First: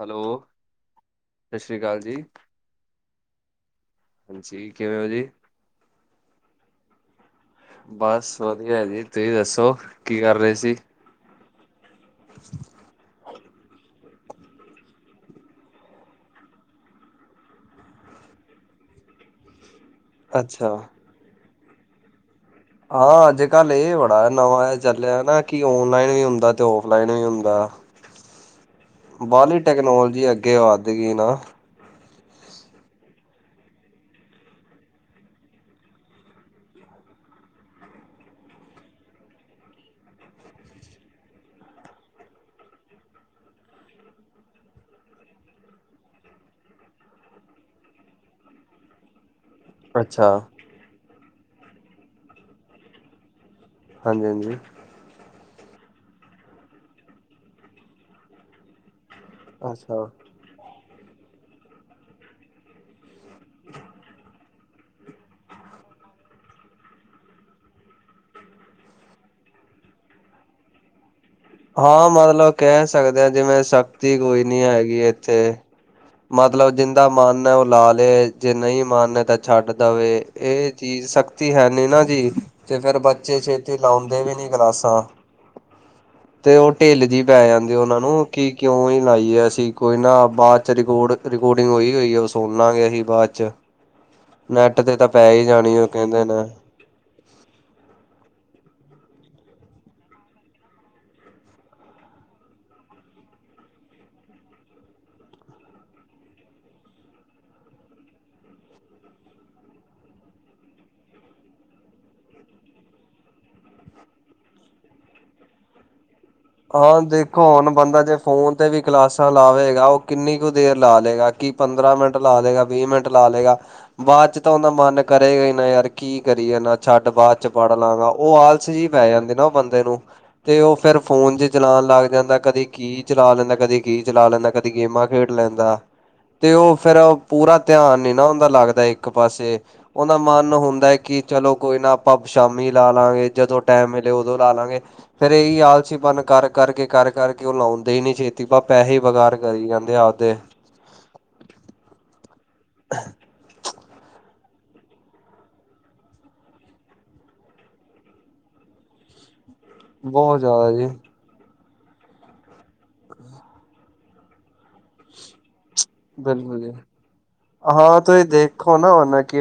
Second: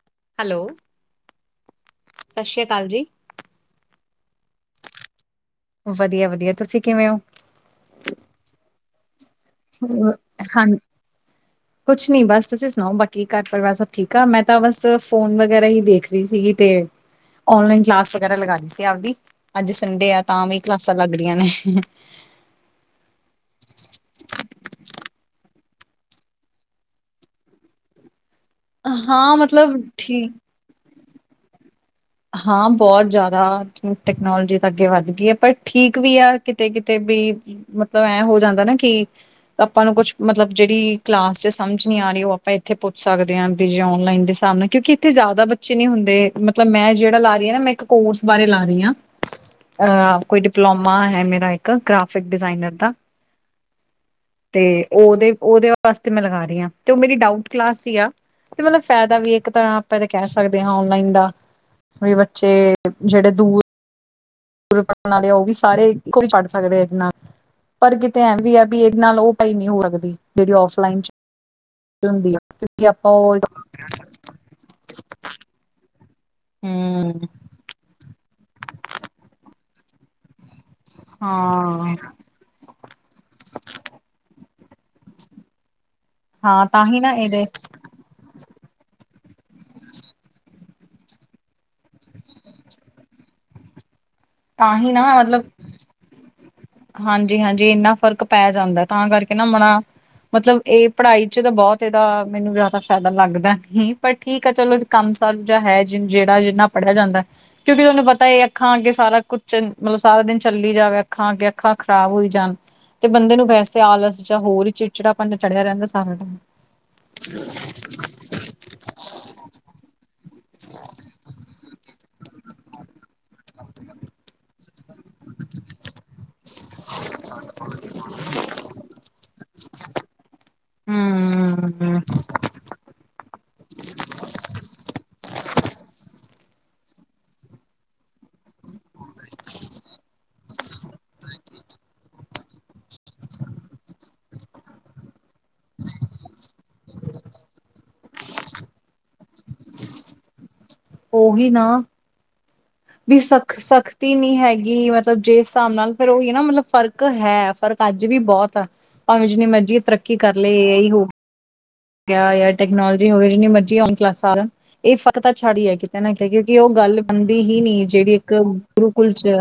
Hello, ਸਤਿ ਸ਼੍ਰੀ ਅਕਾਲ ਜੀ। ਸਤਿ ਸ਼੍ਰੀ ਅਕਾਲ ਜੀ। ਹਾਜੀ ਕਿਵੇਂ ਓ ਜੀ। ਵਧੀਆ -ਵਧੀਆ ਤੁਸੀਂ ਕਿਵੇਂ ਓ। ਬਸ ਵਧੀਆ ਜੀ, ਤੁਹੀਂ ਦੱਸੋ ਕੀ ਕਰ ਰੇ ਸੀ। ਕੁੱਛ ਨੀ ਬਸ ਤੁਸੀਂ ਸੁਣਾਓ, ਬਾਕੀ ਘਰ ਪਰਿਵਾਰ ਸਭ ਠੀਕ ਆ, ਮੈਂ ਤਾਂ ਬਸ ਫੋਨ ਵਗ਼ੈਰਾ ਹੀ ਦੇਖ ਰਹੀ ਸੀਗੀ ਤੇ ਔਨਲਾਈਨ ਕਲਾਸ ਵਗੈਰਾ ਲਗਾਨੀ ਸੀ ਆਪਦੀ, ਅੱਜ ਸੰਡੇ ਆ ਤਾਂ ਵੀ ਅੱਛਾ। ਕਲਾਸਾਂ ਲੱਗ ਦੀਆਂ ਨੇ। ਆਹ ਅੱਜ ਕੱਲ ਇਹ ਬੜਾ ਨਵਾਂ ਜਾਂ ਚੱਲਿਆ ਨਾ, ਕਿ ਔਨਲਾਈਨ ਵੀ ਹੁੰਦਾ ਤੇ ਔਫਲਾਈਨ ਵੀ ਹੁੰਦਾ। ਹਾਂ ਬਾਹਲੀ ਮਤਲਬ ਟੈਕਨੋਲੋਜੀ ਠੀਕ ਅੱਗੇ ਵੱਧ ਗੀ ਨਾ ਹਾਂ ਬਹੁਤ ਜ਼ਿਆਦਾ ਟੈਕਨੋਲੋਜੀ ਤਾਂ ਅੱਗੇ ਵੱਧ ਗੀ, ਪਰ ਠੀਕ ਵੀ ਆ ਕਿਤੇ- ਕਿਤੇ ਵੀ ਮਤਲਬ ਐਂ ਹੋ ਜਾਂਦਾ ਨਾ ਕਿ ਆਪਾਂ ਨੂੰ ਕੁੱਛ ਮਤਲਬ ਜਿਹੜੀ ਕਲਾਸ ਚ ਸਮਝ ਨੀ ਆ ਰੀ, ਉਹ ਆਪਾਂ ਇੱਥੇ ਪੁੱਛ ਸਕਦੇ ਆ ਵੀ ਜੇ ਔਨਲਾਈਨ ਦੇ ਸਾਹਮਣੇ ਕਿਉਂਕਿ ਇੱਥੇ ਜ਼ਿਆਦਾ ਬੱਚੇ ਨੀ ਹੁੰਦੇ ਮਤਲਬ ਮੈਂ ਜਿਹੜਾ ਲਾ ਰਈ ਆ ਨਾ, ਮੈਂ ਇੱਕ ਕੋਰਸ ਬਾਰੇ ਲਾ ਰਈ ਆ ਅਹ ਅੱਛਾ, ਕੋਈ ਡ ਡਿਪਲੋਮਾ ਹੈ ਮੇਰਾ ਇੱਕ ਗ੍ਰਾਫਿਕ ਡਿਜ਼ਾਇਨਰ ਦਾ, ਹਾਂਜੀ-ਹਾਂਜੀ। ਤੇ ਉਹਦੇ- ਉਹਦੇ ਵਾਸਤੇ ਮੈਂ ਲਗਾ ਰੀ ਆ, ਤੇ ਉਹ ਮੇਰੀ ਡਾਊਟ ਕਲਾਸ ਸੀ ਆ ਤੇ ਮਤਲਬ ਫਾਇਦਾ ਵੀ ਏ। ਇੱਕ ਤਰਾਂ ਆਪਾਂ ਤੇ ਅੱਛਾ। ਕਹਿ ਸਕਦੇ ਆ ਔਨਲਾਈਨ ਦਾ, ਵੀ ਬੱਚੇ ਜਿਹੜੇ ਦੂਰ ਦੂਰ ਪੜਨ ਵਾਲੇ ਉਹ ਵੀ ਸਾਰੇ ਇੱਕੋ ਵੀ ਪੜ ਸਕਦੇ ਆ ਜਿੰਨਾਂ ਪਰ ਕਿਤੇ ਐਂ ਵੀ ਆ ਵੀ ਇਹਦੇ ਨਾਲ ਉਹ ਪੜਾਈ ਨਹੀਂ ਹੋ ਸਕਦੀ ਜਿਹੜੀ ਔਫਲਾਈਨ ਚ ਹਾਂ ਹੁੰਦੀ ਆ ਮਤਲਬ ਕਿਉਂਕਿ ਕਹਿ ਆਪਾਂ ਸਕਦੇ ਆ ਉਹ ਜਿਵੇਂ ਸ਼ਖਤੀ ਕੋਈ ਨੀ ਹੈਗੀ ਏਥੇ। ਮਤਲਬ ਜਿੱਦਾਂ ਹੂੰ ਮਨ ਏ, ਉਹ ਲਾ ਲੇ ਜੇ ਨਹੀਂ ਮਨ ਹੈ ਤਾਂ ਛੱਡ ਦੇਵੇ ਇਹ ਚੀਜ ਸਖਤੀ ਹੈਨੀ ਹਾਂ ਨਾ ਜੀ, ਤੇ ਫਿਰ ਬੱਚੇ ਛੇਤੀ ਲਾਉਂਦੇ ਵੀ ਨੀ ਕਲਾਸਾਂ। ਤੇ ਹਾਂ ਉਹ ਤਾਂ ਹੀ ਢਿੱਲ ਨਾ ਜੀ ਇਹਦੇ ਪੈ ਜਾਂਦੀ ਉਹਨਾ ਨੂੰ ਕਿ ਕਿਉਂ ਹੀ ਲਾਈਏ, ਅਸੀਂ ਕੋਈ ਨਾ ਬਾਅ ਰਿਕੋਰਡ- ਰਿਕੋਰਡਿੰਗ ਹੋ ਈ ਗਈ ਆ ਉਹ ਸੁਣਨਾ ਲਾ ਗੇ ਅਹੀ ਬਾਅਦ ਚ। ਨੈਟ ਤੇ ਤਾਂ ਪੈ ਈ ਜਾਣੀ ਆ ਉਹ ਕਹਿੰਦੇ ਨੇ। ਹਾਂਜੀ- ਹਾਂਜੀ ਏਨਾ ਫ਼ਰਕ ਪੈ ਜਾਂਦਾ, ਤਾਂ ਕਰਕੇ ਨਾ ਮਨਾਂ ਮਤਲਬ ਇਹ ਪੜ੍ਹਾਈ ਚ ਤਾਂ ਬਹੁਤ ਇਹਦਾ ਮੈਨੂੰ ਜ਼ਿਆਦਾ ਫਾਇਦਾ ਲੱਗਦਾ ਨੀ ਪਰ ਠੀਕ ਆ ਚਲੋ ਕੰਮ ਸਾਰੂ ਜਾ ਹੈ ਜ ਜਿਹੜਾ ਜਿੰਨਾ ਪੜ੍ਹਿਆ ਜਾਂਦਾ, ਕਿਉਂਕਿ ਤੁਹਾਨੂੰ ਪਤਾ ਇਹ ਅੱਖਾਂ ਅੱਗੇ ਸਾਰਾ ਕੁੱਛ ਮਤਲਬ ਸਾਰਾ ਦਿਨ ਚੱਲੀ ਜਾਵੇ, ਅੱਖਾਂ ਅੱਗੇ ਅੱਖਾਂ ਖ਼ਰਾਬ ਹੋਈ ਜਾਣ। ਤੇ ਬੰਦੇ ਨੂੰ ਵੈਸੇ ਆਲਸ ਜਾਂ ਹੋਰ ਈ ਚਿੜਚੜਾ ਪਣ ਚੜਿਆ ਰਹਿੰਦਾ ਸਾਰਾ ਟੈਮ। ਹਾਂ ਦੇਖੋ ਹੁਣ ਬੰਦਾ ਜੇ ਫੋਨ ਤੇ ਵੀ ਕਲਾਸਾਂ ਲਾਵੇਗਾ ਉਹ ਕਿੰਨੀ ਕੁ ਦੇਰ ਲਾ ਲੇਏਗਾ ਕੀ ਪੰਦਰਾਂ ਮਿੰਟ ਲਾ ਲੇਏਗਾ ਵੀਹ ਮਿੰਟ ਲਾ ਲੇਏਗਾ। ਬਾਅਦ ਚ ਤਾਂ ਉਹਦਾ ਮਨ ਕਰੇਗਾ ਹੀ ਨਾ ਯਾਰ ਕੀ ਕਰੀਏ ਨਾ ਛੱਡ ਬਾਅਦ ਚ ਪੜ ਲਾਂਗਾ ਉਹ ਆਲ -ਸ ਜੀ ਪੈ ਜਾਂਦੀ ਨਾ ਉਹ ਬੰਦੇ ਨੂੰ, ਤੇ ਉਹ ਫੇਰ ਫੋਨ 'ਚ ਈ ਚਲਾਣ ਹੂੰ ਲੱਗ ਜਾਂਦਾ, ਕਦੇ ਕੀ ਚਲਾ ਲੈਂਦਾ ਕਦੇ ਕੀ ਚਲਾ ਲੈਂਦਾ ਕਦੇ ਗੇਮਾਂ ਖੇਡ ਲੈਂਦਾ, ਤੇ ਉਹ ਫਿਰ ਪੂਰਾ ਧਿਆਨ ਨੀ ਨਾ ਹੁੰਦਾ ਲੱਗਦਾ ਇੱਕ ਪਾਸੇ। ਉਹਦਾ ਮਨ ਹੁੰਦਾ ਹੈ ਕਿ ਚਲੋ ਕੋਈ ਨਾ ਆਪਾਂ ਸ਼ਾਮੀ ਲਾ ਲਾਂਗੇ ਜਦੋਂ ਟਾਈਮ ਮਿਲੇ ਉਦੋਂ ਲਾ ਲਾਂਗੇ। ਫਿਰ ਇਹੀ ਆਲ -ਸ ਪਨ ਕਰ ਕਰਕੇ -ਕਰ ਕਰਕੇ ਉਹ ਲਾਉਂਦੇ ਈ ਨੀ ਛੇਤੀ, ਬਹ ਪੈਹੇ ਹੀ ਵਗਾਰ ਕਰੀ ਜਾਂਦੇ ਆਪਦੇ। ਉਹੀ ਨਾ, ਵੀ ਸਖ ਸਖਤੀ ਨੀ ਹੈਗੀ ਮਤ ਜਿਸ ਹਿਸਾਬ ਨਾਲ ਫਿਰ ਉਹੀ ਨਾ ਮਤਲਬ ਫਰਕ ਹੈ ਫਰਕ ਅੱਜ ਵੀ ਬਹੁਤ ਆ ਭਾਵੇਂ ਜਿੰਨੀ ਮਰਜ਼ੀ ਤ ਤਰੱਕੀ ਕਰ ਬਹੁਤ ਲੇ ਜ਼ਿਆਦਾ ਜੀ ਇਹੀ ਹੋ। ਕਿਆ ਯਾਰ ਟੈਕਨਾਲੋਜੀ ਹੋਵੇ ਜਿੰਨੀ ਮਰਜ਼ੀ ਔਨਲਾਈਨ ਕਲਾਸਾਂ ਸੜ ਇਹ ਫਰਕ ਤਾਂ ਛੱੜ ਹੀ ਹੈ। ਕਹਿਣਾ ਕਿਹਾ ਕਿਉਂਕਿ ਬਿਲਕੁਲ ਉਹ ਜੀ ਗੱਲ ਬਣਦੀ ਹੀ ਨੀ ਹਾਂ ਜਿਹੜੀ ਤੁਸੀਂ ਇੱਕ ਦੇਖੋ ਨਾ ਗੁਰੂਕੁਲ ਹੁਣ 'ਚ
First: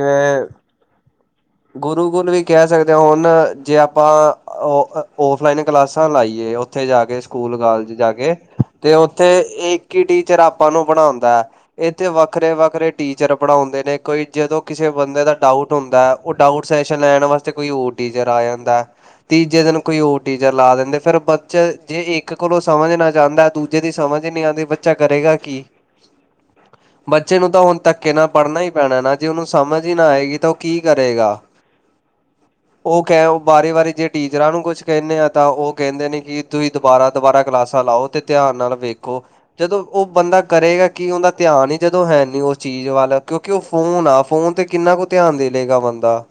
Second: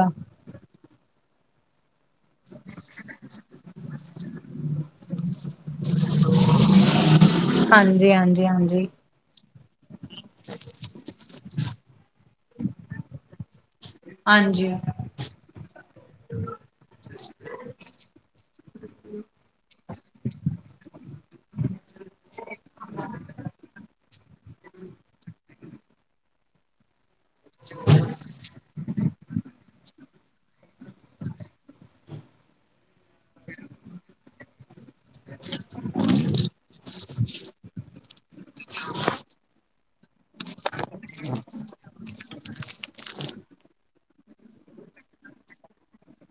ਗੁਰੂ ਕੁਲ ਵੀ ਕਹਿ ਸਕਦੇ ਹਾਂ ਹੁਣ ਜੇ ਆ ਆਪਾਂ ਔਫਲਾਈਨ ਕਲਾਸਾਂ ਲਾਈਏ ਉੱਥੇ ਜਾ ਕੇ ਸਕੂਲ ਕਾਲਜ ਜਾ ਹਾਂਜੀ ਕੇ ਹਾਂਜੀ ਹਾਂਜੀ ਤੇ ਉਹ ਇੱਥੇ ਇੱਕ ਹੀ ਟੀਚਰ ਆਪਾਂ ਨੂੰ ਪੜਾਉਦਾ ਹੈ ਇੱਥੇ ਵੱਖਰੇ- ਵੱਖਰੇ ਟੀਚਰ ਪੜ੍ਹਾਉਂਦੇ ਨੇ। ਦੇਖੋ ਜੀ, ਜਦੋਂ ਹਾਂਜੀ ਕਿਸੇ ਬੰਦੇ ਦਾ ਡਾਊਟ ਹੁੰਦਾ। ਉਹ ਡਾਊਟ ਸੈਸ਼ਨ ਲੈਣ ਵਾਸਤੇ ਕੋਈ ਹੋਰ ਟੀਚਰ ਆ ਜਾਂਦਾ। ਤੀਜੇ ਦਿਨ ਕੋਈ ਹੋਰ ਟੀਚਰ ਲਾ ਦਿੰਦੇ ਫਿਰ ਬੱਚੇ ਜੇ ਇੱਕ ਕੋਲੋਂ ਸਮਝ ਨਾ ਚਾਂਦਾ ਦੁ। ਜੀਦੀ ਸਮਝ ਨਹੀਂ ਆਂਦੀ ਬੱਚਾ ਕਰੇਗਾ ਕੀ। [inaudible] ਬੱਚੇ ਨੂੰ ਤਾਂ ਹੁਣ ਧੱਕੇ ਨਾਲ ਪੜ੍ਹਨਾ ਹੀ ਪੈਣਾ ਨਾ ਜੇ ਉਹਨੂੰ ਸਮਝ ਹੀ ਨਾ ਆਏਗੀ ਤਾਂ ਉਹ ਕੀ। ਕਰੇਗਾ, ਉਹ ਕਹਿ ਵਾਰੀ ਵਾਰੀ ਜੇ ਟੀਚਰਾਂ ਨੂੰ ਕੁਛ। ਕਹਿਨੇ ਆ ਤਾਂ ਉਹ ਕਹਿੰਦੇ ਨੇ ਕਿ ਤੁਸੀਂ ਦੁਬਾਰਾ ਦੁਬਾਰਾ ਕਲਾਸਾਂ ਲਾਉ ਤੇ ਧਿਆਨ ਨਾਲ ਵੇਖੋ। ਜਦੋਂ ਉਹ ਬੰਦਾ ਕਰੇਗਾ ਕੀ ਉਹਦਾ ਧਿਆਨ ਹੀ ਜਦੋਂ ਹੈ ਨੀ ਉਸ ਚੀਜ਼ ਵੱਲ ਕਿਉਂ। ਕਿਉਂ ਉਹ ਫੋਨ ਆ ਫੋਨ ਤੇ ਕਿੰਨਾ ਕੁ ਧਿਆਨ ਦੇਲੇਗਾ ਬੰਦਾ।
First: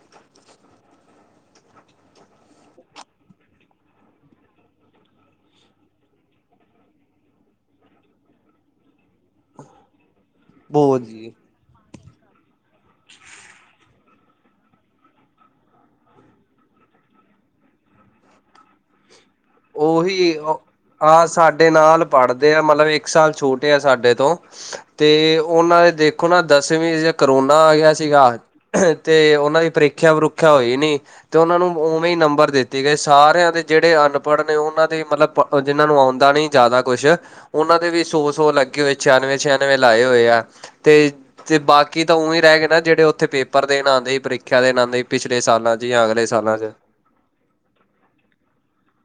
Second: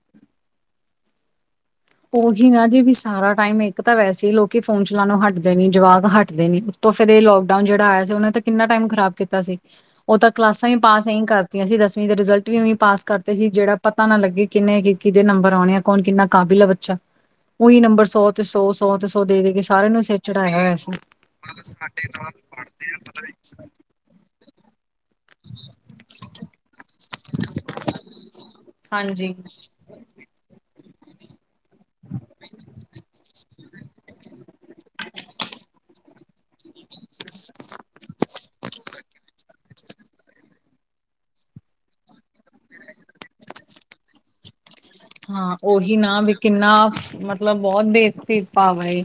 ਉਹੀ ਨਾ ਜੀ ਵੀ ਸਾਰਾ ਟਾਈਮ ਇੱਕ ਤਾਂ ਵੈਸੇ ਲੋਕੀ ਫੋਨ ਚਲਾਉਣੋ ਹਟਦੇ ਨੀ ਜਵਾਕ ਹੱਟਦੇ ਨੀ। ਤੋਸ ਦੇ ਲੋਕਡਾਊਨ ਜਿਹੜਾ ਆਇਆ ਸੀ ਉਹਨੇ ਤਾਂ ਕਿੰਨਾ ਟਾਈਮ ਖਰਾਬ ਕੀਤਾ ਸੀ ਉਹ ਤਾਂ ਕਲਾਸਾਂ ਹੀ ਬੋਲ ਪਾਸ ਐਈ ਜੀ। ਕਰ। ਕਹਿੰਦੇ ਦਸਵੀਂ ਦੇ ਰਿਜ਼ਲਟ ਵੀ ਇਵੇਂ ਪਾਸ ਕਰਤੇ ਹੀ ਜਿਹੜਾ ਪਤਾ ਨਾ ਲੱਗੇ ਕਿੰਨੇ ਕਿਹਦੇ ਨੰਬਰ ਆਉਣੇ ਆ ਕੌਣ ਕਿੰਨਾ ਕਾਬਿਲ ਬ। ਅੱਛਾ, ਉਹੀ ਨੰਬਰ ਸੌ ਤੇ ਸੌ -ਸੌ ਤੇ ਸੌ ਦੇ -ਦੇ। ਕੇ ਸਾਰਿਆਂ ਨੂੰ ਸਿਰ ਉਹੀ ਚੜਾਇਆ ਔਹ ਹੋਇਆ ਸੀ ਆ ਸਾਡੇ ਨਾਲ ਪੜ੍ਹਦੇ ਆ ਮਤਲਬ ਇੱਕ ਸਾਲ ਛੋਟੇ ਆ ਸਾਡੇ ਤੋਂ। ਤੇ ਉਹਨਾਂ ਦੇ ਦੇਖੋ ਨਾ ਦਸਵੀਂ ਚ ਕਰੋਨਾ ਆ ਗਿਆ ਸੀਗਾ। ਹਾਂਜੀ ਤੇ ਉਹਨਾਂ ਦੀ ਪ੍ਰੀਖਿਆ ਪਰੁ। ਪ੍ਰੀਖਿਆ ਹੋਈ ਨੀ ਤੇ ਉਹਨਾਂ ਨੂੰ ਉਵੇਂ ਨੰਬਰ ਦਿੱਤੇ ਗਏ ਸਾਰਿਆਂ ਦੇ ਜਿਹੜੇ ਅਨ। ਪੜ੍ਹਨੇ ਉਹਨਾਂ ਦੇ ਮਤਲਬ ਪ ਜਿਹਨਾਂ ਨੂੰ ਆਉਂਦਾ ਨੀ ਜ਼ਿਆਦਾ ਕੁਛ। ਉਹਨਾਂ ਦੇ ਵੀ ਸੌ- ਸੌ ਲੱਗੇ ਹੋਏ ਛਿਆਨਵੇਂ -ਛਿਆਨਵੇਂ ਲਾਏ ਹੋਏ ਆ ਤੇ। ਤੇ ਬਾਕੀ ਤਾਂ ਉਂਵੇ ਹੀ ਰਹਿ ਗਏ ਨਾ ਜਿਹੜੇ ਉੱਥੇ ਪੇਪਰ ਦੇਣ ਆਂਦੇ ਹੀ ਪ੍ਰੀਖਿਆ ਦੇਣ ਨਾ। ਹਾਂ ਉਹੀ ਨਾ ਵੀ ਕਿੰਨਾ ਮਤਲਬ ਬਹੁਤ ਬੇਦ ਭੇਦ ਭਾਵ ਏ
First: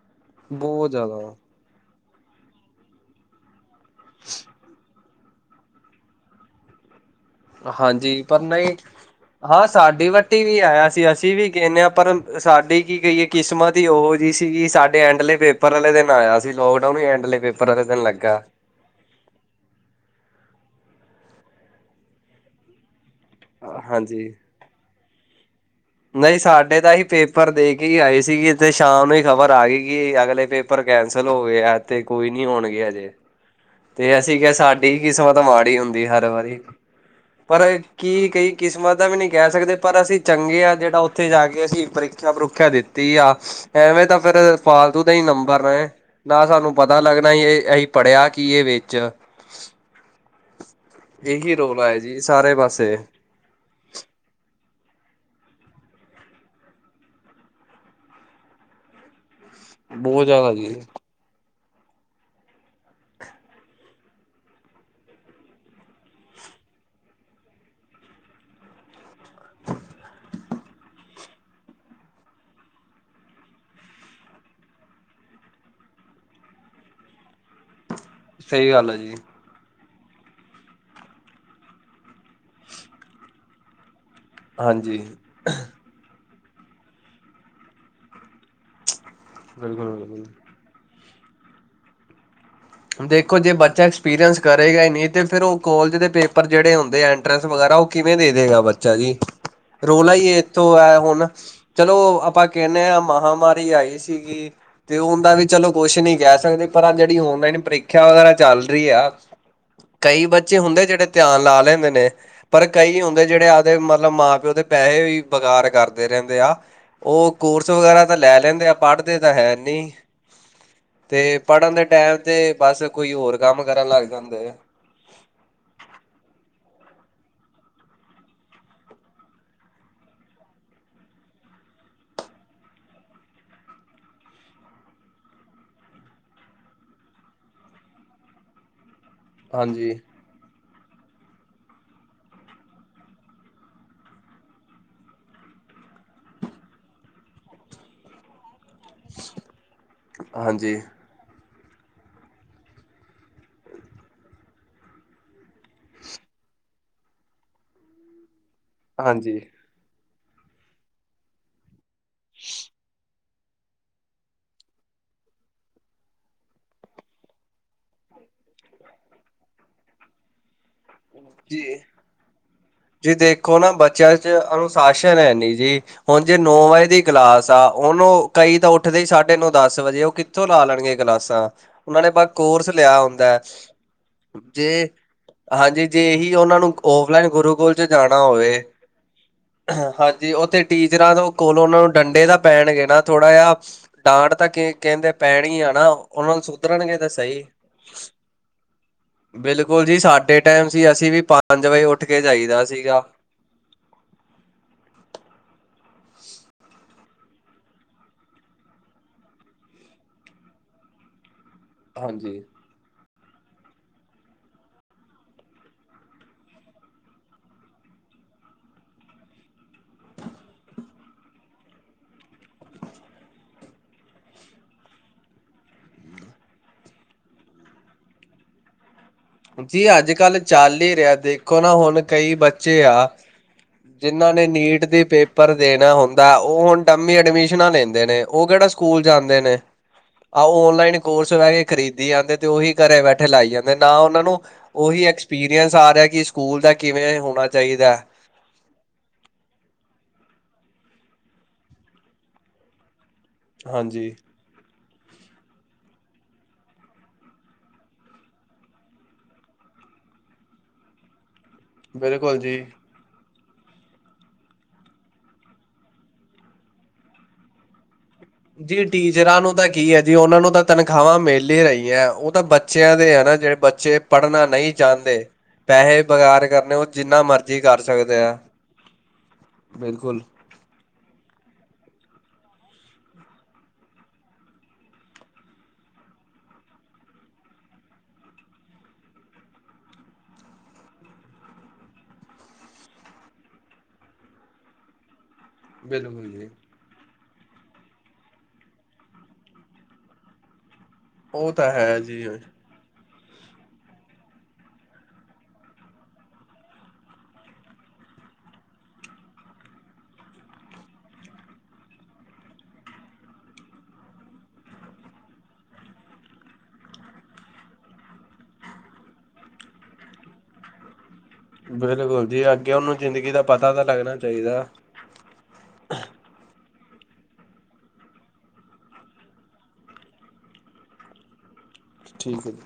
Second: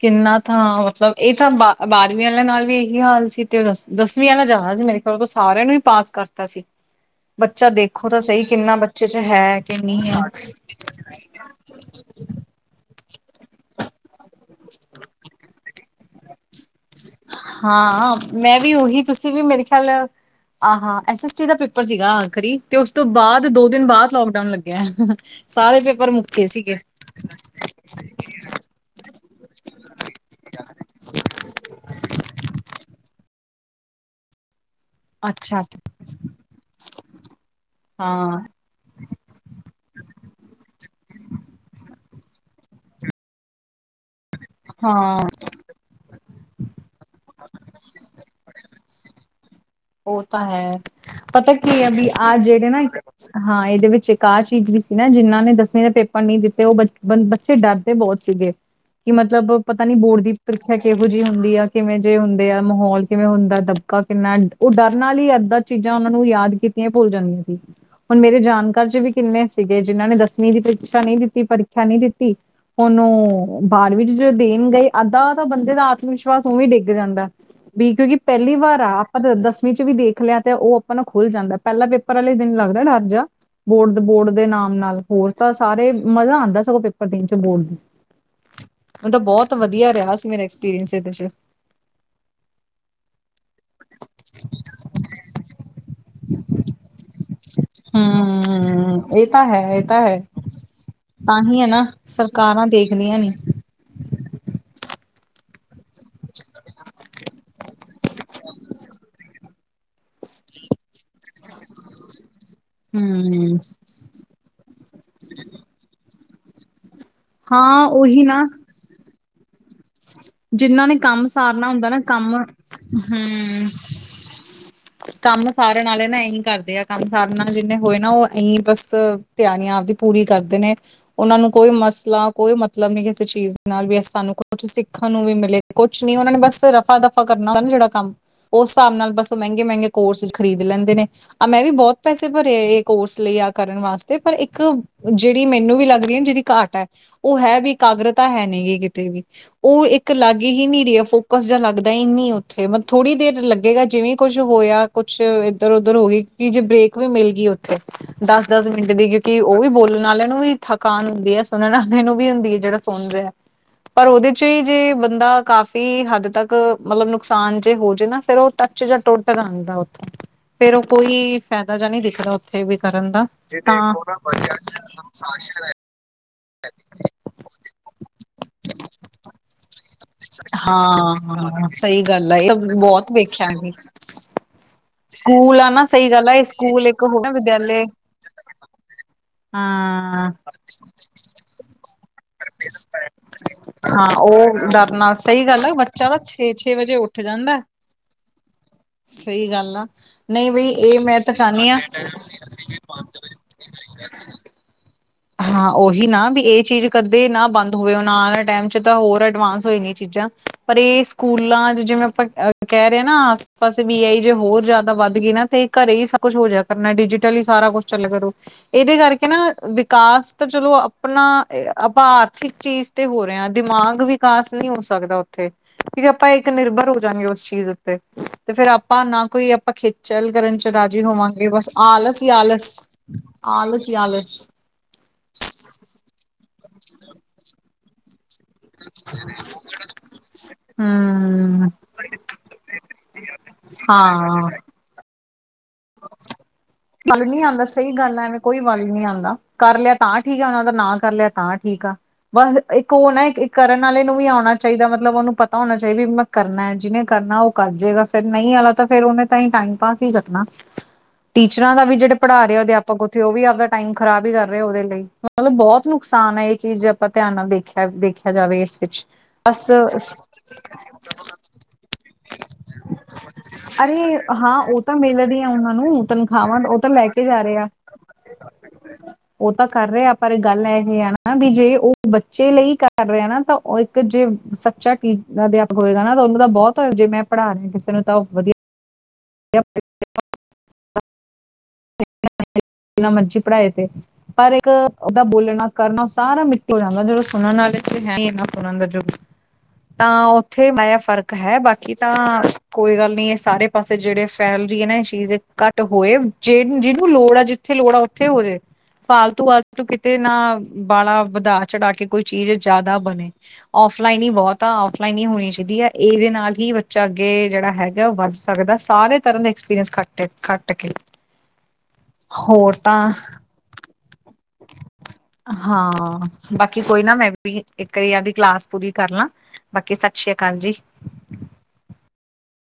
ਕਿੰਨਾ ਥਾ ਬਹੁਤ ਮਤਲਬ ਜ਼ਿਆਦਾ ਇਹ ਤਾਂ ਬਾ। ਬਾਰਵੀਂ ਆਲਿਆਂ ਨਾਲ ਵੀ ਇਹੀ ਹਾਲ ਸੀ ਤੇ ਬਸ ਦਸਵੀਂ ਵਾਲਾ ਜ਼ਿਆਦਾ ਸੀ ਮੇਰੇ। ਉਦੋਂ ਸਾਰਿਆ ਨੂੰ ਪਾਸ ਕਰਤਾ ਸੀ। ਬੱਚਾ ਦੇਖੋ ਤਾਂ ਹਾਂਜੀ ਪਰ ਸਹੀ ਕਿੰਨਾ ਬੱਚੇ ਹੈ ਕਿ ਨਈ ਐ। ਕੀ ਆਇਆ ਸੀ ਅਸੀਂ ਵੀ ਕਹਿੰਨੇ ਆ ਪਰ ਸਾਡੀ ਕੀ ਕਹੀਏ। ਕਿਸਮਤ ਹੀ ਉਹੋ ਜਿਹੀ ਸੀਗੀ ਸਾਡੇ ਐਂਡਲੇ ਪੇਪਰ ਵਾਲੇ ਦਿਨ ਆਇਆ ਸੀ ਲੋਕਡਾਊਨ ਹੀ ਐਂਡਲੇ ਪੇਪਰ ਵਾਲੇ ਦਿਨ ਲੱਗਾ। ਤੇ ਉਹੀ ਤੁਸੀਂ ਵੀ ਮੇਰੇ ਖਿਆਲ, ਆਹਾਂ, ਐੱਸ ਐੱਸ ਟੀ ਦਾ ਪੇਪਰ ਸੀਗਾ ਆਖਰੀ। ਉਸ ਤੋਂ ਬਾਅਦ ਦੋ ਦਿਨ ਬਾਅਦ ਹਾਂਜੀ ਲੋਕਡਾਊਨ ਲੱਗਿਆ ਸਾਰੇ ਤੇ। ਨਹੀਂ ਸਾਡੇ ਤਾਂ ਹੀ ਪੇਪਰ ਦੇ ਕੇ ਹੀ ਆਏ ਸੀਗੀ ਤੇ ਸ਼ਾਮ ਨੂੰ ਹੀ ਖ਼ਬਰ ਆ ਗਈ। ਕਿ ਅਗਲੇ ਪੇਪਰ ਕੈਂਸਲ ਹੋ ਗਏ ਆ ਤੇ ਕੋਈ ਨੀ ਹੋਣਗੇ ਹਜੇ। ਤੇ ਅਸੀਂ ਕਿਹਾ ਸਾਡੀ ਕਿਸਮਤ ਅੱਛਾ ਮਾੜੀ ਹੁੰਦੀ ਹਰ ਵਾਰੀ ਪਰ ਕੀ ਹਾਂ ਕਈ। ਕਿਸਮਤ ਦਾ ਵੀ ਨਹੀਂ ਕਹਿ ਸਕਦੇ ਪਰ ਅਸੀਂ ਚੰਗੇ ਹਾਂ ਜਿਹੜਾ ਉੱਥੇ ਜਾ ਕੇ ਅਸੀਂ ਪ੍ਰੀਖਿਆ ਪਰੂਖਿਆ ਦਿੱਤੀ ਆ। ਐਵੇਂ ਤਾਂ ਪਰ ਫਾਲਤੂ ਦਾ ਹੀ ਹਾਂ। ਨੰਬਰ ਨੇ ਨਾ ਸਾਨੂੰ ਪਤਾ ਲੱਗਣਾ ਹੀ ਇਹ ਅਹੀ ਪੜ੍ਹਿਆ ਕੀ ਵਿੱਚ। ਓ ਤਾਂ ਹੈ ਪਤਾ ਇਹੀ ਕੀ ਰੌਲਾ ਐ ਹੈ ਵੀ ਜੀ ਸਾਰੇ ਜਿਹੜੇ ਨਾ ਇੱਕ ਪਾਸੇ ਹਾਂ ਇਹਦੇ ਵਿੱਚ ਇੱਕ ਆਹ ਚੀਜ਼ ਵੀ ਸੀ ਨਾ, ਜਿਹਨਾਂ ਨੇ ਦਸਵੀਂ ਦੇ ਪੇਪਰ ਨਹੀਂ ਦਿੱਤੇ ਉਹ ਬੱਚੇ ਬੰਦੇ ਬ ਤੇ ਡਰਦੇ ਬਹੁਤ ਸੀਗੇ, ਕਿ ਮਤਲਬ ਪਤਾ ਨੀ ਬੋਰਡ ਬਹੁਤ ਦੀ ਜ਼ਿਆਦਾ ਜੀ ਪ੍ਰੀਖਿਆ ਕਿ ਬੁਝੀ ਹੁੰਦੀ ਆ, ਕਿਵੇਂ ਜਿਹੇ ਹੁੰਦੇ ਐ, ਮਾਹੌਲ ਕਿਵੇਂ ਹੁੰਦਾ, ਦਬਕਾ ਕਿੰਨਾ ਉਹ ਡਰ ਨਾਲ ਹੀ ਏਦਾਂ ਚੀਜ਼ਾਂ ਉਹਨਾਂ ਨੂੰ ਯਾਦ ਕੀਤੀਆਂ ਭੁੱਲ ਜਾਂਦੀਆਂ ਸੀ, ਹੁਣ ਮੇਰੇ ਜਾਣਕਾਰ ਚ ਵੀ ਕਿੰਨੇ ਸੀਗੇ ਜਿਨਾਂ ਨੇ ਦਸਵੀਂ ਦੀ ਪ੍ਰੀਖਿਆ ਨਹੀਂ ਦਿੱਤੀ, ਪ੍ਰੀਖਿਆ ਨਹੀਂ ਦਿੱਤੀ। ਉਹਨੂੰ ਬਾਰਵੀਂ 'ਚ' ਜਦੋਂ ਦੇਣ ਗਏ ਅੱਧਾ ਤਾਂ ਬੰਦੇ ਦਾ ਆਤਮ ਵਿਸ਼ਵਾਸ ਉਵੀ ਡਿੱਗ ਜਾਂਦਾ। ਵਿਕ ਗੀ ਪਹਿਲੀ ਸਹੀ ਵਾਰ ਗੱਲ ਆ। ਹੈ ਜੀ ਦਸਵੀ ਚ ਵੀ ਦੇਖ ਲਿਆ ਤੇ ਉਹ ਆਪ ਨੂੰ ਖੁੱਲ ਜਾਂਦਾ, ਪਹਿਲਾ ਪੇਪਰ ਵਾਲੇ ਦਿਨ ਲੱਗਦਾ ਡਰ ਜਿਹਾ। ਬੋਰਡ ਬੋਡ ਦੇ ਨਾਮ ਹਾਂਜੀ ਨਾਲ ਹੋਰ। ਤਾਂ ਸਾਰੇ ਮਜ਼ਾ ਆਂਦਾ ਸਗੋਂ ਪੇਪਰ ਦੇਣ ਚ ਬੋਰਡ ਦੇ, ਹੁਣ ਤਾਂ ਬਹੁਤ ਬਿਲਕੁਲ ਵਧੀਆ ਰਿਹਾ ਬਿਲਕੁਲ ਸੀ ਮੇਰਾ ਐਕਸਪੀਰੀਇੰਸ ਇਹਦੇ ਚ। ਦੇਖੋ ਜੇ ਬੱਚ ਸਸ ਐਕਸਪੀਰੀਅੰਸ ਕਰੇਗਾ ਹੀ ਨਹੀਂ, ਅਤੇ ਫਿਰ ਉਹ ਕੋਲਜ ਦੇ ਪੇਪਰ ਜਿਹੜੇ ਹੁੰਦੇ ਆ ਐਂਟਰੈਂਸ ਵਗੈਰਾ ਉਹ ਕਿਵੇਂ ਦੇ ਹਮ ਦੇਗਾ ਬੱਚਾ ਜੀ। ਇਹ ਤਾਂ ਹੈ ਇਹ ਤਾਂ ਰੌਲਾ ਹੈ ਹੀ ਇੱਥੋਂ ਆ, ਹੁਣ ਤਾਂ ਹੀ ਹੈ ਨਾ ਚਲੋ ਆਪਾਂ ਸਰਕਾਰਾਂ ਕਹਿੰਨੇ ਆ ਦੇਖਦੀਆਂ ਨੀ ਮਹਾਂਮਾਰੀ ਆਈ ਸੀਗੀ, ਤੇ ਉਹਦਾ ਵੀ ਚਲੋ ਕੁਛ ਨੀ ਕਹਿ ਸਕਦੇ ਪਰ ਜਿਹੜੀ ਓਨਲਾਈਨ ਪ੍ਰੀਖਿਆ ਵਗੈਰਾ ਚੱਲ ਰਹੀ ਆ, ਕਈ ਬੱਚੇ ਹੁੰਦੇ ਆ ਜਿਹੜੇ ਧਿਆਨ ਲਾ ਲੈਂਦੇ ਨੇ। ਪਰ ਕਈ ਹੁੰਦੇ ਆ ਜਿਹੜੇ ਹਮ ਆਦੇ ਮਤਲਬ ਕੇ ਮਾਂ ਪਿਓ ਦੇ ਪੈਸੇ ਵੀ ਬਕਾਰ ਕਰਦੇ ਰਹਿੰਦੇ ਆ। ਉਹ ਕੋਰਸ ਹਾਂ ਵਗੈਰਾ ਤਾਂ ਉਹੀ ਲੈ ਨਾ ਲੈਂਦੇ ਆ, ਪੜ੍ਹਦੇ ਤਾਂ ਹੈ ਨਹੀਂ। ਜਿੰਨਾਂ ਨੇ ਕੰਮ ਤੇ ਸਾਰਨਾ ਪੜ੍ਹਨ ਦੇ ਹੁੰਦਾ ਨਾ ਟਾਈਮ ਕੰਮ ਹੁ ਤੇ ਬਸ ਕੋਈ ਹੋਰ ਕੰਮ ਕਰਨ ਲੱਗ ਜਾਂਦੇ ਆ। ਕੰਮ ਸਾਰਨ ਆਲੇ ਨਾ ਇਹੀ ਕਰਦੇ ਆ, ਕੰਮ ਸਾਰਨ ਆਲੇ ਜਿੰਨੇ ਹੋਏ ਨਾ ਉਹ ਇਹੀਂ ਬਸ ਤਿਆਰੀ ਆਪਦੀ ਪੂਰੀ ਕਰਦੇ ਨੇ। ਉਹਨਾਂ ਨੂੰ ਕੋਈ ਮਸਲਾ ਕੋਈ ਮਤਲਬ ਨੀ ਕਿਸੇ ਚੀਜ਼ ਨਾਲ ਵੀ, ਸਾਨੂੰ ਕੁਛ ਸਿੱਖਣ ਨੂੰ ਵੀ ਮਿਲੇ ਕੁਛ ਨੀ, ਉਹਨਾਂ ਨੇ ਬਸ ਰਫਾ ਦਫ਼ਾ ਕਰਨਾ ਹੁੰਦਾ ਜਿਹੜਾ ਕੰਮ, ਉਸ ਹਿਸਾਬ ਨਾਲ ਬਸ ਮਹਿੰਗੇ -ਮਹਿੰਗੇ ਹਾਂਜੀ। ਕੋਰਸ ਖਰੀਦ ਲੈਂਦੇ ਨੇ। ਆ ਮੈਂ ਵੀ ਬਹੁਤ ਪੈਸੇ ਭਰੇ ਇਹ ਕੋਰਸ ਲਈ ਆਹ ਕਰਨ ਵਾਸਤੇ, ਪਰ ਇੱਕ ਜਿਹੜੀ ਮੈਨੂੰ ਵੀ ਲੱਗਦੀ ਆ ਜਿਹੜੀ ਘਾਟ ਹੈ, ਉਹ ਹੈ ਵੀ ਕਾਗਰਤਾ ਹੈ ਨਹੀਂ ਗੀ ਕਿਤੇ ਵੀ, ਉਹ ਇੱਕ ਲਾਗੇ ਹੀ ਹਾਂਜੀ, ਨਹੀਂ ਰਿਹੀ ਫੋ ਕੁਸ਼ ਜਾ ਲੱਗਦਾ ਨੀ ਉੱਥੇ, ਮਥ ਥੋੜ੍ਹੀ ਦੇਰ ਲੱਗੇਂਗਾ ਜਿਵੇਂ ਕੁਛ ਹੋਇਆ, ਕੁਸ਼ ਇੱਧਰ- ਉਧਰ ਹੋ ਗਏ। ਕਿ ਜੇ ਬ੍ਰੇਕ ਵੀ ਮਿਲ ਗਈ ਉਥੇ। ਦਸ- ਦਸ ਮਿੰਟ ਦੀ ਹਾਂਜੀ ਕਿਉਂਕਿ ਉਹ ਵੀ ਬੋਲਣ ਵਾਲਿਆਂ ਨੂੰ ਵੀ ਥਕਾਨ ਹੁੰਦੀ ਹੈ। ਸੁਣਨ ਵਾਲੇ ਨੂੰ ਵੀ ਹੁੰਦੀ ਹੈ। ਜਿਹੜਾ ਸੁਣ ਰਿਹਾ ਪਰ ਉਹਦੇ ਸ਼ ਜੇ ਬੰਦਾ ਕਾਫ਼ੀ ਹੱਦ ਤੱਕ ਮਤਲਬ ਨੁਕਸਾਨ ਜੇ ਹੋ ਜੇ ਨਾ ਫਿਰ ਉਹ ਟਚ ਸ਼ ਜਾਂ ਟੋਟ ਦਾ ਜਾਦਾ ਉੱਥੇ, ਫੇਰ ਉਹ ਕੋਈ ਫਾਇਦਾ ਜੀ। ਜਾ ਨਹੀਂ ਦਿਖਦਾ ਉੱਥੇ ਵੀ ਕਰਨ ਜੀ ਦਾ। ਦੇਖੋ ਨਾ ਬੱਚਿਆਂ ਚ ਅਨੁਸ਼ਾਸਨ ਹੈ ਨੀ ਜੀ। ਹੁਣ ਜੇ ਨੌ ਵਜੇ ਦੀ ਕਲਾਸ ਆ ਉਹਨੂੰ ਕਈ ਤਾਂ ਓ ਉਠ ਦਾ ਸਾਢੇ ਨੌ ਦਸ ਵਜੇ ਆ ਉਹ ਕਿੱਥੋਂ ਲਾ ਲੈਣਗੇ ਕਲਾਸਾਂ, ਹਾਂ ਉਹਨਾਂ ਸਹੀ ਨੇ ਪਰ ਗੱਲ ਆ ਇਹ ਤਾਂ ਕੋਰਸ ਲਿਆ ਬਹੁਤ ਹੁੰਦਾ। ਵੇਖਿਆ ਵੀ। ਜੇ ਸਕੂਲ ਆ ਨਾ ਹਾਂਜੀ ਸਹੀ ਜੇ ਗੱਲ ਆ ਹੀ ਇਹ ਉਹਨਾਂ ਨੂੰ ਸਕੂਲ ਇੱਕ ਹੋ ਓਫਲਾਈਨ ਨਾ ਗੁਰੂਕੁਲ ਚ ਵਿਦਿਆਲੇ ਜਾਣਾ ਹੋਵੇ ਹਾਂ ਹਾਂਜੀ ਉੱਤੇ ਟੀਚਰਾਂ ਤੋਂ ਕੋਲੋ ਨੂੰ ਡੰਡੇ ਤਾ ਪੈਣਗੇ ਨਾ, ਥੋੜਾ ਜਾਂ ਹਾਂ ਡਾਂਟ ਤਾਂ ਉਹ ਕੇ ਡਰ ਕਹਿੰਦੇ ਨਾਲ ਸਹੀ ਪੈਣੀਂ ਗੱਲ ਆ ਨਾ, ਬੱਚਾ ਦਾ ਉਹ ਨੂੰ ਛੇ ਛੇ ਵਜੇ ਸੁਧਰਨਗੇ ਤਾਂ ਉੱਠ ਸਹੀ ਜਾਂਦਾ, ਸਹੀ ਗੱਲ ਆ। ਡੇ ਨਹੀਂ ਟਾਈਮ ਬਈ ਸੀ ਇਹ ਅਸੀਂ ਵੀ ਮੈਂ ਤਾਂ ਪੰਜ ਚਾਹੁੰਦੀ ਹਾਂ ਵਜੇ ਉੱਠ ਕੇ ਜਾਈਦਾ ਸੀਗਾ। ਹਾਂ ਉਹੀ ਨਾ ਵੀ ਇਹ ਚੀਜ਼ ਕਰਦੇ ਨਾ ਬੰਦ ਹੋਵੇ, ਹੁਣ ਆਨ ਵਾਲੇ ਟਾਈਮ ਚ ਤਾਂ ਹੋਰ ਐਡਵਾਂਸ ਹੋਏ ਗੀਆ ਚੀਜ਼ਾਂ। ਪਰ ਇਹ ਸਕੂਲਾਂ ਜਿਵੇਂ ਆਪਾਂ ਹਾਂਜੀ ਕਹਿ ਰਹੇ ਨਾ ਆਸੇ ਪਾਸੇ ਵੀ ਆ ਜੇ ਹੋਰ ਜ਼ਿਆਦਾ ਵੱਧ ਗਈ ਨਾ ਤੇ ਘਰੇ ਹੀ ਸਭ ਕੁੱਛ ਹੋ ਜਾ ਕਰਨਾ ਡਿਜੀਟਲ ਹੀ ਸਾਰਾ ਕੁਛ ਚੱਲੇਗਾ ਕਰੋ। ਇਹਦੇ ਕਰਕੇ ਨਾ ਵੀ ਵਿਕਾਸ ਤਾਂ ਚਲੋ ਆਪਣਾ ਆਪਾਂ ਆਰਥਿਕ ਚੀਜ਼ ਤੇ ਹੋ ਰਹੇ ਹਾਂ। ਦਿਮਾਗ ਵੀ ਵਿਕਾਸ ਨੀ ਹੋ ਸਕਦਾ ਉੱਥੇ ਕਿਂੳਕੀ ਆਪਾਂ ਇੱਕ ਨਿਰਭਰ ਹੋ ਜਾਂਗੇ ਉਸ ਚੀਜ਼ ਉੱਤੇ ਤੇ ਫੇਰ ਆਪਾਂ ਨਾ ਕੋਈ ਆਪਾਂ ਜੀ ਅੱਜ ਖੇਚਲ ਕੱਲ੍ਹ ਕਰਨ ਚ ਚੱਲ ਹੀ ਰਾਜੀ ਰਿਹਾ ਹੋਵਾਂਗੇ ਦੇਖੋ ਬਸ ਨਾ ਹੁਣ ਆਲਸ ਈ ਕਈ ਆਲਸ ਬੱਚੇ ਆ ਆਲਸੀ ਈ ਜਿਨ੍ਹਾਂ ਆਲਸ। ਨੇ ਨੀਟ ਦੇ ਪੇਪਰ ਦੇਨਾ ਹੁੰਦੈ ਉ ਹੁਨ ਡੰਮੀ ਅਐਡਮੀਸਨਾ ਲੈਂਦੇ ਨੇ। ਉ ਕੇੜਾ ਸਕੂਲ ਜਾਂਦੇ ਨੇ, ਆਹੋ ਓਨਲਾਈਨ ਕੋਰਸ ਵਹਿ ਕੇ ਹਮ ਖਰੀਦੀ ਜਾਂਦੇ ਨੇ। ਤੇ ਉਹੀ ਘਰੇ ਬੈਠੇ ਲਾਈ ਜਾਂਦੇ ਨੇ ਨਾਂ ਉਨਾਂ ਨੂੰ ਹਾਂ ਉਹੀ ਐਕਸਪੀਰੀਅੰਸ ਆ ਰਿਹਾ ਕਿ ਸਕੂਲ ਦਾ ਕਿਵੇਂ ਮੱਲ ਨੀ ਹੋਣਾ ਆਂਦਾ ਸਹੀ ਚਾਹੀਦਾ ਗੱਲ ਐਵੇਂ ਕੋਈ ਵੱਲ ਨੀ ਆਂਦਾ ਕਰ ਲਿਆ ਤਾਂ ਠੀਕ ਆ, ਉਨਾਂ ਦਾ ਨਾਂ ਕਰ ਲਿਆ, ਤਾਂ ਠੀਕ ਆ ਬਸ ਇੱਕ ਉ ਨਾ ਇਹ ਕਰਨ ਵਾਲੇ ਹਾਂਜੀ ਨੂੰ ਵੀ ਆਉਣਾ। ਚਾਈਦਾ ਮਤਲਬ ਉਨੂੰ ਪਤਾ ਹੋਨਾ ਚਾਈਦਾ ਵੀ ਮੈਂ ਕਰਨੈ, ਜਿਨੇ ਕਰਨਾ ਉ ਕਰ ਜੇਗਾ ਫਿਰ ਨਹੀਂ ਆਲਾ ਫਿਰ ਉਨੇ ਤਾਈ ਟਾਇਮ ਪਾਸ ਈ ਰਖਨਾ, ਟੀਚਰਾਂ ਦਾ ਵੀ ਜੇੜੇ ਬਿਲਕੁਲ ਪੜਾ ਰਏ ਆ ਜੀ ਅਧਿਪ ਅੱਗੋ ਕ ਤੋ ੳ ਵੀ ਆਪਦਾ ਟਾਈਮ ਖਰਾਬ ਈ ਕਰ ਰਏ ਉਦੇ ਲਈ, ਮਤਲਬ ਬੋਤ ਨੁਕਸਾਨ ਏ ਐ ਚੀਜ਼ ਆਪਾਂ ਧਿਆਨ ਨਾਲ ਦੇਖੀਏ। ਦੇਖਿਆ ਜਾਵੇ ਇਸ ਜੀ ਵਿੱਚ ਟੀਚਰਾਂ ਨੂੰ ਤਾਂ ਬਸ ਕੀ ਹੈ ਜੀ ਉਹਨਾਂ ਨੂੰ ਤਾਂ ਤਨਖਾਹਾਂ ਮਿਲ ਹੀ ਰਹੀਆਂ ਉਹ ਤਾਂ ਬੱਚਿਆਂ ਦੇ ਹੈ ਨਾ ਜਿਹੜੇ ਬੱਚੇ ਅਰੇ ਪੜ੍ਹਨਾ ਹਾਂ ਨਹੀਂ ਉ ਤਾਂ ਮਿਲ ਚਾਹੁੰਦੇ ਰੀ ਆ ਉਨਾਂ ਪੈਸੇ ਨੂੰ ਤਨ ਬਗਾਰ ਖਾਵੰਦ ਕਰਨੇ ਉ ਉਹ ਤਾਂ ਲੈ ਜਿੰਨਾ ਕੇ ਜਾ ਰੇ ਮਰਜ਼ੀ ਆ, ਕਰ ਸਕਦੇ ਆ ਉ ਤਾਂ ਕਰ ਰਏ ਆ ਬਿਲਕੁਲ ਪਰ ਗੱਲ ਐ ਆ ਨਾ ਵੀ ਜੇ ਉ ਬੱਚੇ ਲਈ ਕਰ ਰੇ ਨਾ ਤਾਂ ਉ ਇੱਕ ਜੇ ਸੱਚਾ ਕੀ ਅਧਿਆਪਕ ਹੋਏਗਾ ਨਾ ਤਾਂ ਉਨੂੰ ਤਾਂ ਬਹੁਤ ਜੇ ਮੈਂ ਪੜ੍ਹਾ ਰਿਹਾ। ਕਿਸੇ ਨੂੰ ਤਾਂ ਉ ਵਧੀਆ ਜਨਾ ਮਰਜੀ ਪੜ੍ਹਾਏ ਤੇ ਪਰ ਇੱਕ ਉਦਾ ਬੋਲਣਾ ਕਰਨਾ ਬਿਲਕੁਲ ਸਾਰਾ ਜੀ ਮਿੱ ਦਾ ਜਦੋਂ ਸੁਣਨ ਆਲੇ ਤੇ ਹੈ ਹੀ ਨਾ ਸੁਣਨ ਦਾ ਜੋਸ਼ ਤਾਂ ਉੱਥੇ ਮੈਂ ਫ਼ਰਕ ਹੈ ਬਾਕੀ ਤਾਂ ਕੋਈ ਗੱਲ ਨੀ ਏ ਸਾਰੇ ਪਾਸੇ ਜੇੜੇ ਫੈਲ ਰੀ ਏ ਨਾ ਐ ਚੀਜ਼ ਘੱਟ ਹੋਏ ਜੇ ਜਿਨੂੰ ਲੋੜ ਆ ਜਿੱਥੇ ਲੋੜ ਆ ਉੱਥੇ ਹੋਏ। ਫਾਲਤੂ ਆਲਤੂ ਕਿਤੇ ਨਾ ਵਾਲਾ ਵਧਾ ਚੜਾ ਕੇ ਕੋਈ ਚੀਜ਼ ਜਾਦਾ ਬਨੇ। ਔਫਲਾਈਨ ਈ ਬੋਤ ਆ ਔਫਲਾਈਨ ਈ ਹੋਨੀ ਚਾਈਦੀ ਆ ਇਦੇ ਨਾਲ ਈ ਬੱਚਾ ਅੱਗੇ ਜੇੜਾ ਹੈਗਾ ਵੱਧ ਸਕਦਾ। ਸਾਰੇ ਤਰ੍ਹਾਂ ਦੇ ਐਕਸਪੀਰੀੰਸ ਕਟ ਏ ਖੱਟ ਕੇ। ਬਿਲਕੁਲ ਜੀ ਅੱਗੇ ਹੋਰ ਉਨੂੰ ਤਾਂ ਜ਼ਿੰਦਗੀ ਦਾ ਪਤਾ ਤਾਂ ਲੱਗਨਾ ਚਾਈਦਾ। ਹਾਂ ਬਾਕੀ ਕੋਈ ਨਾ ਮੈਂ ਵੀ ਇੱਕ ਆਰੀ ਆਬਦੀ ਕਲਾਸ ਪੂਰੀ ਕਰ ਲਾਂ। ਬਾਕੀ ਸਸ ਸ੍ਰੀ ਕਾਲ ਜੀ। ਠੀਕ ਏ ਜੀ।